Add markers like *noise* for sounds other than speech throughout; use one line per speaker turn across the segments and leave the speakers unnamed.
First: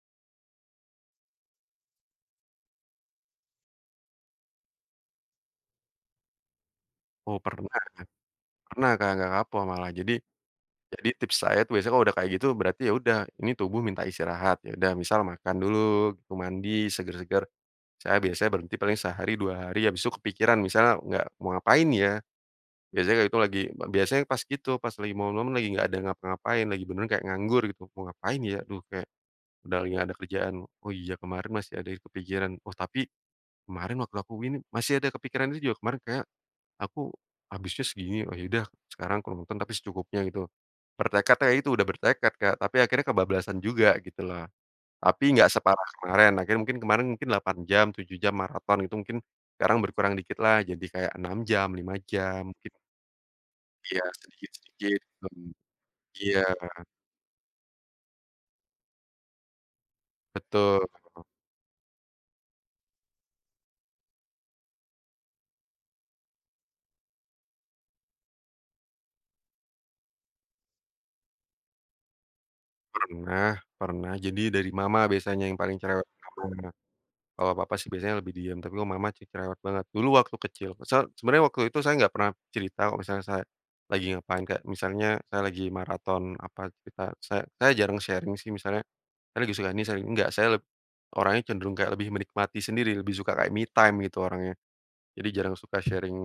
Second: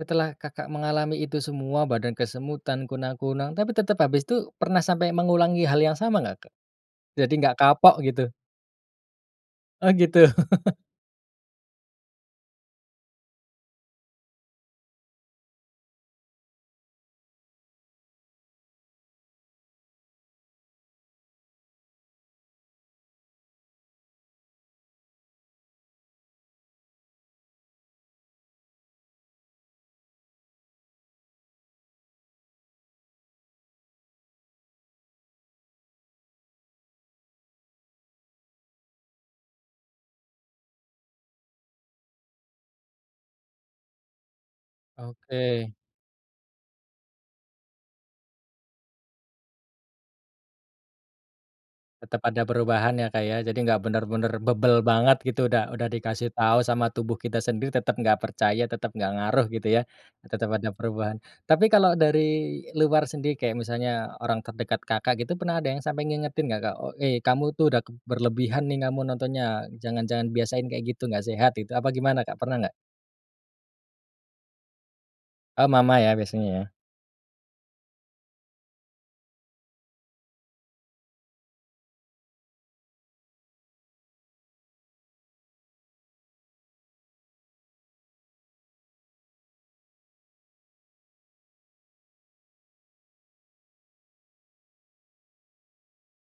Setelah Kakak mengalami itu semua, badan kesemutan, kunang-kunang tapi tetap habis itu pernah sampai mengulangi hal yang sama nggak Kak? Jadi
Oh,
nggak
pernah.
kapok gitu?
Pernah Kak, gak kapok
Oh,
malah. Jadi
gitu. *chuckles*
jadi tips saya tuh biasanya udah kayak gitu berarti ya udah ini tubuh minta istirahat, ya udah misal makan dulu, mandi, seger-seger, saya biasanya berhenti paling sehari, 2 hari, habis itu kepikiran misalnya gak mau ngapain ya, biasanya kayak gitu lagi b biasanya pas itu pas lagi momen-momen lagi gak ada ngapa-ngapain, lagi beneran kayak nganggur gitu mau ngapain ya, duh kayak udah lagi nggak ada kerjaan, oh, iya, kemarin masih ada yang kepikiran, oh, tapi kemarin waktu aku gini masih ada kepikiran itu juga kemarin kayak aku habisnya segini, oh, ya udah sekarang kalau nonton tapi secukupnya gitu, bertekad ya itu udah bertekad kayak tapi akhirnya kebablasan juga gitu loh. Tapi nggak
Oke.
separah kemarin, akhirnya mungkin kemarin mungkin 8 jam, 7 jam maraton itu mungkin sekarang berkurang dikit lah, jadi kayak 6 jam, 5
Tetep
jam
ada
git
perubahan ya, Kak, ya, jadi nggak
Iya,
bener-bener bebel
sedikit-sedikit,
banget gitu,
hmm.
udah udah dikasih
Iya.
tahu sama tubuh kita sendiri, tetep nggak percaya, tetep nggak ngaruh gitu ya, tetep ada
Betul.
perubahan. Tapi kalau dari luar sendiri kayak misalnya orang terdekat Kakak gitu, pernah ada yang sampai ngingetin gak Kak, o "Eh, kamu tuh udah k berlebihan nih kamu nontonnya. Jangan jangan biasain kayak gitu, gak sehat itu," apa gimana Kak, pernah gak?
Pernah pernah, jadi dari mama biasanya yang
Oh,
paling
mama
cerewet
ya, biasanya ya.
banget. Kalau papa sih biasanya lebih diem, tapi kalau mama ci cerewet banget, dulu waktu kecil se sebenarnya waktu itu saya nggak pernah cerita kalau misalnya saya lagi ngapain, kayak misalnya saya lagi maraton apa cerita saya saya jarang sharing sih, misalnya saya lagi suka ini sharing, enggak saya orangnya cenderung kayak lebih menikmati sendiri, lebih suka kayak me time gitu orangnya. Jadi jarang suka sharing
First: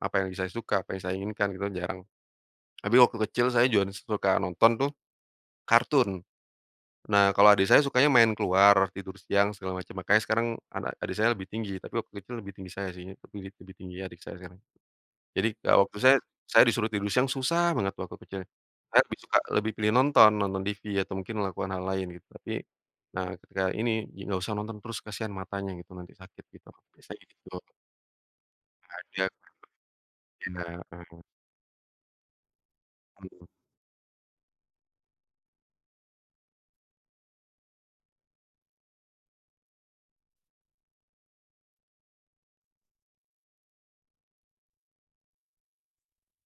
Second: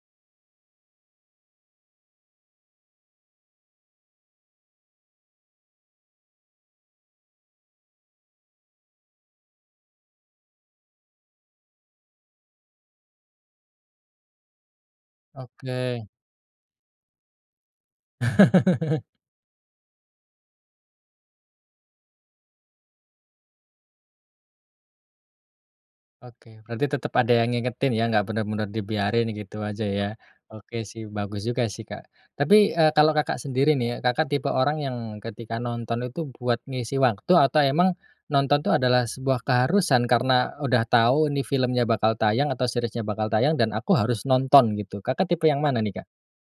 apa yang lagi saya suka, apa yang saya inginkan gitu kan jarang. Tapi waktu kecil saya juga suka nonton tuh kartun. Nah, kalo adik saya sukanya main keluar, tidur siang segala macam, makanya sekarang anak adik saya lebih tinggi, tapi waktu itu lebih tinggi saya sih, tapi di lebih tinggi adik saya sekarang. Jadi kalau waktu
Oke.
saya saya disuruh tidur siang susah banget waktu kecil. Saya
*chuckles*
lebih suka lebih pilih nonton, nonton TV atau mungkin melakukan hal lain gitu, tapi, nah, ketika ini gi nggak usah nonton terus kasihan matanya gitu nanti sakit
Oke,
gitu,
berarti tetep
biasanya kayak
ada yang
gitu.
ngingetin ya, enggak bener-bener
Sengaja.
dibiarin gitu aja ya.
Enak,
Oke sih
mhm.
bagus juga sih Kak. Tapi, eee, kalau Kakak
Mmm.
sendiri nih ya, Kakak tipe orang yang ketika nonton itu buat ngisi waktu atau emang nonton tuh adalah sebuah keharusan karena udah tahu ini filmnya bakal tayang atau seriesnya bakal tayang dan aku harus nonton gitu, Kakak tipe yang mana nih Kak?